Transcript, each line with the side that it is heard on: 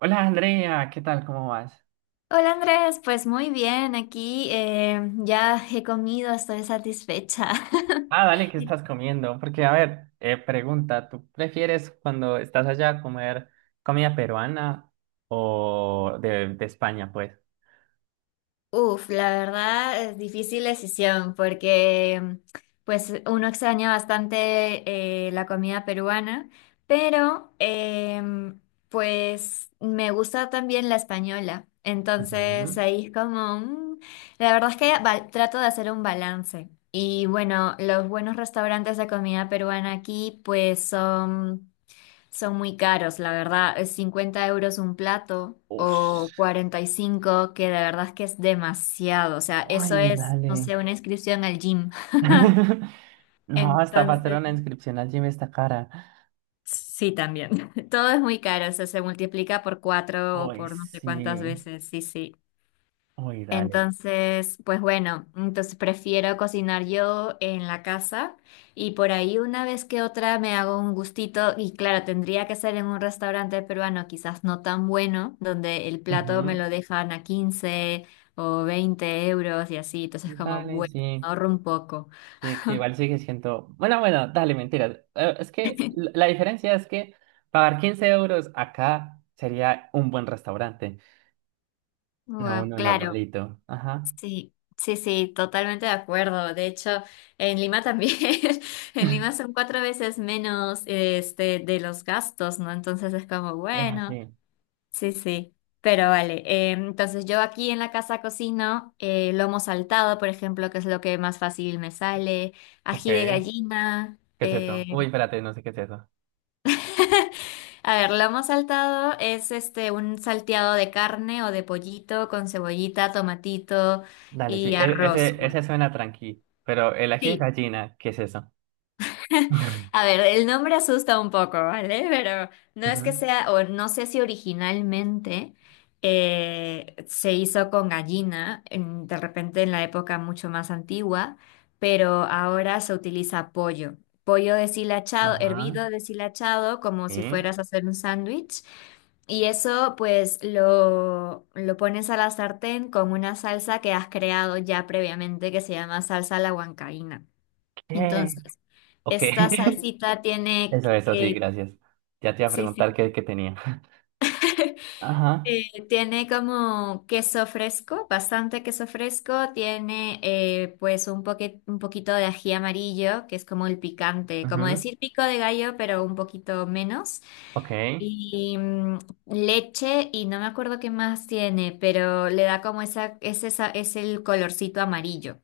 right: Hola Andrea, ¿qué tal? ¿Cómo vas?
left: Hola Andrés, pues muy bien, aquí ya he comido, estoy satisfecha.
right: Ah, dale, ¿qué estás comiendo? Porque, a ver, pregunta, ¿tú prefieres cuando estás allá comer comida peruana o de España, pues?
left: Uf, la verdad es difícil decisión porque pues uno extraña bastante la comida peruana, pero pues me gusta también la española,
right: Ujú.
left: entonces ahí es como, la verdad es que trato de hacer un balance y bueno, los buenos restaurantes de comida peruana aquí pues son... Son muy caros, la verdad. Es 50 euros un plato o
right: Uf.
left: 45, que de verdad es que es demasiado. O sea, eso
right: Ay,
left: es,
right: dale.
left: no sé, una inscripción al gym.
right: No, hasta para hacer
left: Entonces,
right: una inscripción allí me está cara.
left: sí, también. Todo es muy caro, o sea, se multiplica por cuatro o
right: Uy,
left: por no sé cuántas
right: sí.
left: veces. Sí, sí.
right: Uy, dale.
left: Entonces, pues bueno, entonces prefiero cocinar yo en la casa y por ahí una vez que otra me hago un gustito y claro, tendría que ser en un restaurante peruano quizás no tan bueno, donde el plato me
right: Ujú.
left: lo dejan a 15 o 20 euros y así, entonces como
right: Dale,
left: bueno,
right: sí.
left: ahorro un poco.
right: Sí, que igual sigue siendo. Bueno, bueno, dale, mentiras. Es que la diferencia es que pagar 15 euros acá sería un buen restaurante, no
left: Guau,
right: uno
left: claro.
right: normalito. Ajá.
left: Sí, sí, sí, totalmente de acuerdo. De hecho, en Lima también, en Lima son cuatro veces menos, este, de los gastos, ¿no? Entonces es como,
right: Es
left: bueno,
right: así.
left: sí, sí, pero vale. Entonces yo aquí en la casa cocino lomo saltado, por ejemplo, que es lo que más fácil me sale,
right: Ok.
left: ají de
right: ¿Qué
left: gallina.
right: es esto? Uy, espérate, no sé qué es eso.
left: A ver, lomo saltado es, este, un salteado de carne o de pollito con cebollita, tomatito
right: Dale, sí,
left: y arroz.
right: ese,
left: Bueno,
right: ese suena tranqui. Pero el ají de
left: sí.
right: gallina, ¿qué es eso?
left: A ver, el nombre asusta un poco, ¿vale? Pero no es que
right: Ujú.
left: sea, o no sé si originalmente se hizo con gallina, de repente en la época mucho más antigua, pero ahora se utiliza pollo. Pollo deshilachado,
right: Ajá.
left: hervido deshilachado, como
right: ¿Sí?
left: si fueras a hacer un sándwich. Y eso pues lo pones a la sartén con una salsa que has creado ya previamente, que se llama salsa a la huancaína.
right: ¿Qué?
left: Entonces,
right: Ok.
left: esta salsita tiene
right: Eso, sí,
left: que,
right: gracias. Ya te iba a
left: sí,
right: preguntar
left: sí,
right: qué, qué tenía. Ajá.
left: eh, tiene como queso fresco, bastante queso fresco, tiene pues un un poquito de ají amarillo, que es como el picante, como
right: Ujú.
left: decir pico de gallo, pero un poquito menos.
right: Ok.
left: Y leche y no me acuerdo qué más tiene, pero le da como esa, es el colorcito amarillo.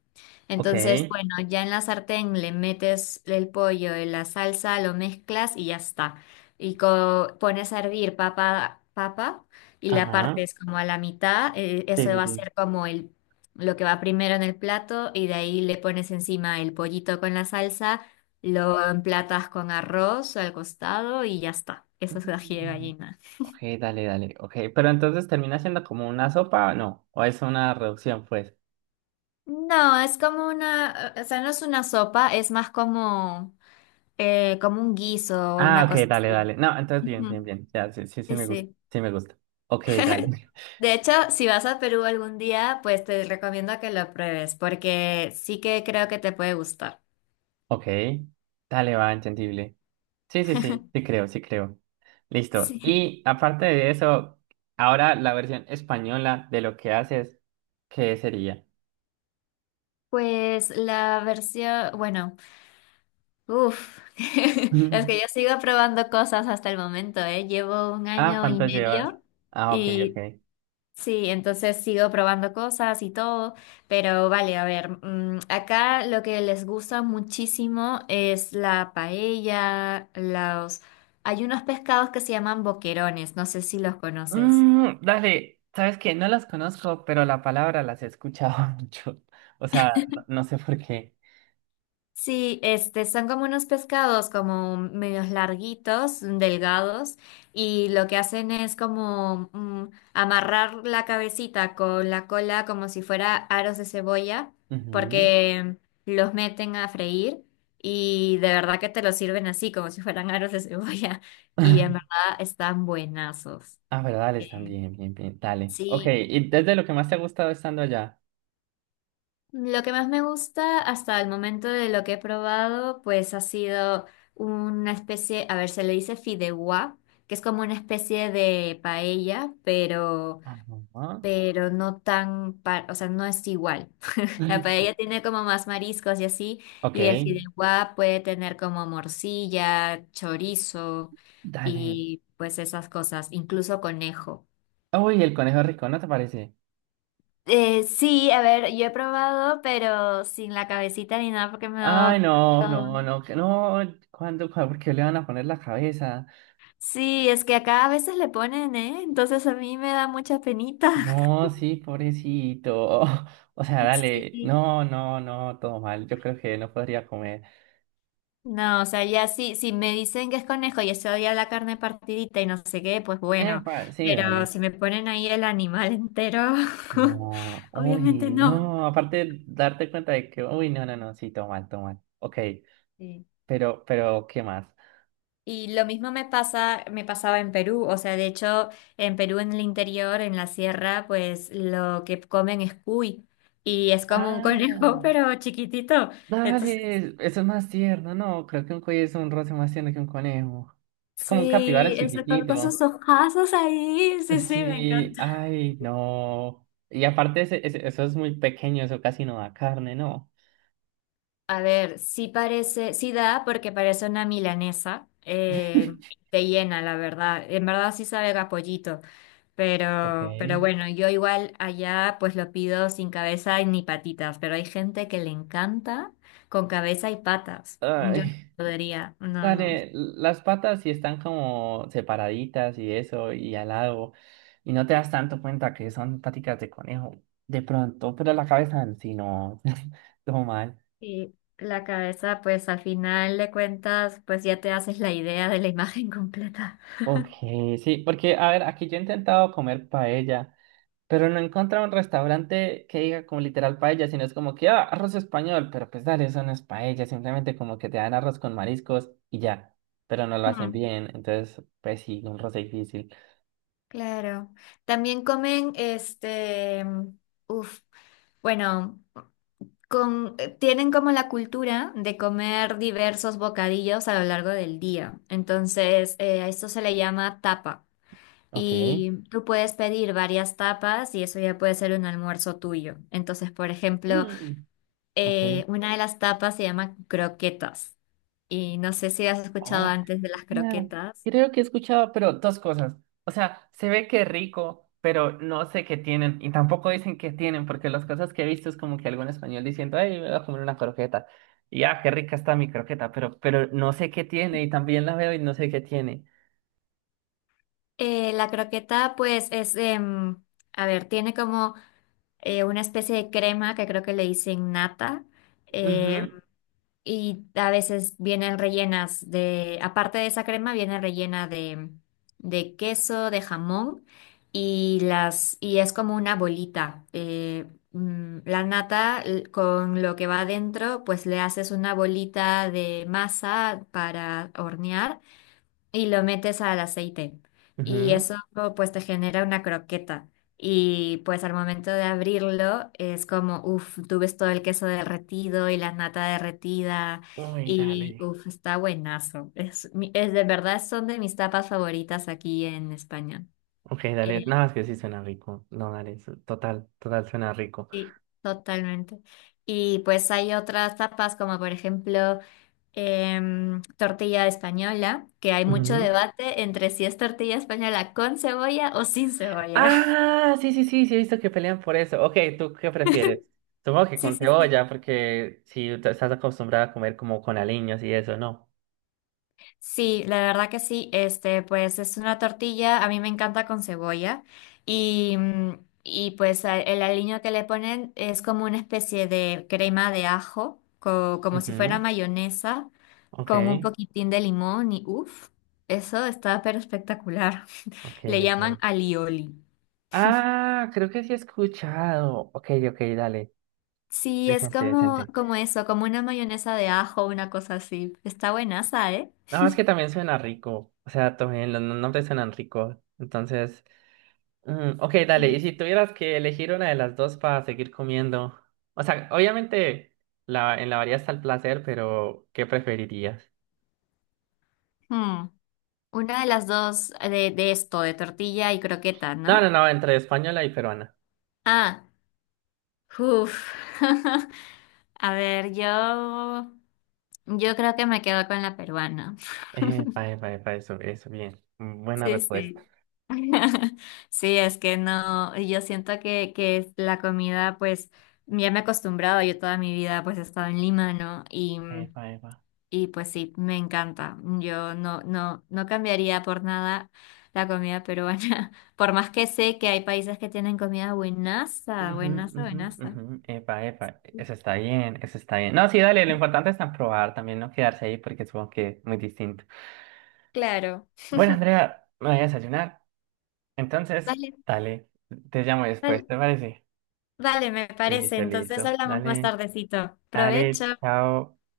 right: Ok,
left: Entonces, bueno, ya en la sartén le metes el pollo en la salsa, lo mezclas y ya está. Y pones a hervir papa, y la
right: ajá,
left: partes como a la mitad.
right: sí,
left: Eso
right: sí,
left: va a
right: sí.
left: ser como el, lo que va primero en el plato, y de ahí le pones encima el pollito con la salsa. Lo emplatas con arroz al costado y ya está. Esa es ají de
right: Mm.
left: gallina.
right: Ok, dale, dale, ok, pero entonces termina siendo como una sopa, no, o es una reducción, pues.
left: No, es como una, o sea, no es una sopa, es más como, como un guiso o
right: Ah,
left: una
right: ok,
left: cosa
right: dale,
left: así.
right: dale, no, entonces bien,
left: Ujú.
right: bien, bien, ya, sí, sí, sí
left: Sí,
right: me gusta,
left: sí.
right: sí me gusta. Ok, dale,
left: De hecho, si vas a Perú algún día, pues te recomiendo que lo pruebes, porque sí que creo que te puede gustar.
right: ok, dale, va, entendible. Sí, sí, sí, sí creo, sí creo. Listo,
left: Sí.
right: y aparte de eso, ahora la versión española de lo que haces, ¿qué sería?
left: Pues la versión, bueno. Uf, es que yo sigo probando cosas hasta el momento, ¿eh? Llevo un
right: Ah,
left: año y
right: ¿cuánto llevas?
left: medio
right: Ah, ok,
left: y
right: ok.
left: sí, entonces sigo probando cosas y todo, pero vale, a ver, acá lo que les gusta muchísimo es la paella, los... Hay unos pescados que se llaman boquerones, no sé si los conoces.
right: Mm, dale, sabes que no las conozco, pero la palabra las he escuchado mucho. O sea, no sé por qué.
left: Sí, este, son como unos pescados como medios larguitos, delgados, y lo que hacen es como amarrar la cabecita con la cola como si fuera aros de cebolla,
right: Ujú.
left: porque los meten a freír y de verdad que te los sirven así, como si fueran aros de cebolla, y en verdad están buenazos.
right: Ah, pero dale, están bien, bien, bien. Dale. Ok,
left: Sí,
right: ¿y desde lo que más te ha gustado estando allá?
left: lo que más me gusta hasta el momento de lo que he probado, pues ha sido una especie, a ver, se le dice fideuá, que es como una especie de paella, pero,
right: Ajá.
left: pero no tan, o sea, no es igual. La paella tiene como más mariscos y así,
right: Ok,
left: y el fideuá puede tener como morcilla, chorizo
right: dale.
left: y pues esas cosas, incluso conejo.
right: Uy, el conejo rico, ¿no te parece?
left: Sí, a ver, yo he probado, pero sin la cabecita ni nada porque me ha
right: Ay,
left: dado...
right: no,
left: todo.
right: no, no, que no. ¿Cuándo, cuándo, por qué le van a poner la cabeza?
left: Sí, es que acá a veces le ponen, ¿eh? Entonces a mí me da mucha penita.
right: No, sí, pobrecito. O sea, dale,
left: Sí.
right: no, no, no, todo mal. Yo creo que no podría comer.
left: No, o sea, ya sí, si me dicen que es conejo y eso, ya la carne partidita y no sé qué, pues bueno,
right: Epa, sí,
left: pero
right: dale.
left: si me ponen ahí el animal entero,
right: No,
left: obviamente
right: uy,
left: no.
right: no, aparte darte cuenta de que, uy, no, no, no, sí, todo mal, todo mal. Ok,
left: Sí.
right: pero, ¿qué más?
left: Y lo mismo me pasa, me pasaba en Perú, o sea, de hecho, en Perú en el interior, en la sierra, pues lo que comen es cuy, y es como un
right: Ah,
left: conejo, pero chiquitito. Entonces,
right: dale, eso es más tierno, no, creo que un cuello es un roce más tierno que un conejo. Es como un capibara
left: sí, eso con sus
right: chiquitito.
left: ojazos ahí, sí, sí, me
right: Sí,
left: encanta.
right: ay, no. Y aparte, eso es muy pequeño, eso casi no da carne, ¿no?
left: A ver, sí parece, sí da porque parece una milanesa, te llena, la verdad. En verdad sí sabe a pollito.
right: Ok.
left: Pero bueno, yo igual allá pues lo pido sin cabeza y ni patitas, pero hay gente que le encanta con cabeza y patas. Yo no
right: Ay.
left: podría, no, no.
right: Dale, las patas sí están como separaditas y eso, y al lado, y no te das tanto cuenta que son paticas de conejo, de pronto, pero la cabeza en sí no, todo mal.
left: Y la cabeza pues al final de cuentas pues ya te haces la idea de la imagen completa.
right: Ok, sí, porque a ver, aquí yo he intentado comer paella, pero no he encontrado un restaurante que diga como literal paella, sino es como que, ah, arroz español, pero pues dale, eso no es paella, simplemente como que te dan arroz con mariscos y ya, pero no lo hacen
left: Mm,
right: bien, entonces, pues sí, un roce difícil.
left: claro. También comen, este, uf, bueno, con, tienen como la cultura de comer diversos bocadillos a lo largo del día. Entonces, a esto se le llama tapa.
right: Ok.
left: Y tú puedes pedir varias tapas y eso ya puede ser un almuerzo tuyo. Entonces, por ejemplo,
right: Mm, ok.
left: una de las tapas se llama croquetas. Y no sé si has escuchado
right: Oh,
left: antes de las
right: yeah.
left: croquetas.
right: Creo que he escuchado, pero dos cosas. O sea, se ve que rico, pero no sé qué tienen. Y tampoco dicen qué tienen, porque las cosas que he visto es como que algún español diciendo, ay, me voy a comer una croqueta. Y ah, qué rica está mi croqueta, pero no sé qué tiene. Y también la veo y no sé qué tiene.
left: La croqueta, pues, es, a ver, tiene como una especie de crema que creo que le dicen nata. eh,
right: Ujú,
left: Y a veces vienen rellenas de, aparte de esa crema, viene rellena de queso, de jamón, y las, y es como una bolita. La nata con lo que va adentro, pues le haces una bolita de masa para hornear y lo metes al aceite. Y
right: ujú.
left: eso pues te genera una croqueta. Y pues al momento de abrirlo es como, uff, tú ves todo el queso derretido y la nata derretida.
right: Uy,
left: Y
right: dale.
left: uff, está buenazo. Es, es de verdad, son de mis tapas favoritas aquí en España.
right: Ok, dale.
left: Eh,
right: Nada más que sí suena rico. No, dale. Total, total suena rico.
left: sí, totalmente. Y pues hay otras tapas como por ejemplo... tortilla española, que hay mucho
right: Ujú.
left: debate entre si es tortilla española con cebolla o sin cebolla.
right: Ah, sí, sí, sí, sí, he visto que pelean por eso. Ok, ¿tú qué prefieres? Supongo que
left: Sí,
right: con
left: sí, sí.
right: cebolla, porque si estás acostumbrada a comer como con aliños y eso, ¿no?
left: Sí, la verdad que sí. Este, pues es una tortilla, a mí me encanta con cebolla y pues el aliño que le ponen es como una especie de crema de ajo, como si fuera
right: Ujú,
left: mayonesa,
right: ok,
left: con un poquitín de limón y uff, eso está pero espectacular.
right: ok,
left: Le llaman
right: ok.
left: alioli.
right: Ah, creo que sí he escuchado. Ok, ok, dale.
left: Sí, es
right: Decente,
left: como,
right: decente.
left: como eso, como una mayonesa de ajo, una cosa así. Está buenaza, ¿eh?
right: Nada más que también suena rico. O sea, también los nombres suenan ricos. Entonces, mm, ok, dale,
left: Sí.
right: y si tuvieras que elegir una de las dos para seguir comiendo, o sea, obviamente la, en la variedad está el placer, pero ¿qué preferirías?
left: Hmm, Una de las dos de esto, de tortilla y croqueta,
right: No,
left: ¿no?
right: no, no, entre española y peruana.
left: Ah, uff. A ver, yo creo que me quedo con la peruana.
right: Epa, epa, epa, eso, bien. Mm, buena
left: Sí,
right: respuesta.
left: sí. Sí, es que no, yo siento que es la comida, pues, ya me he acostumbrado, yo toda mi vida pues he estado en Lima, ¿no? Y mm,
right: Epa, epa.
left: Y pues sí, me encanta. Yo no cambiaría por nada la comida peruana, por más que sé que hay países que tienen comida buenaza,
right: Ujú,
left: buenaza,
right: ujú,
left: buenaza.
right: ujú, epa, epa, eso está bien, eso está bien. No, sí, dale, lo importante es probar también, no quedarse ahí porque supongo que es muy distinto.
left: Claro.
right: Bueno, Andrea, me voy a desayunar, entonces,
left: Vale,
right: dale, te llamo después,
left: vale,
right: ¿te parece?
left: vale, me parece.
right: Listo,
left: Entonces
right: listo.
left: hablamos más
right: Dale,
left: tardecito. Provecho.
right: dale, chao.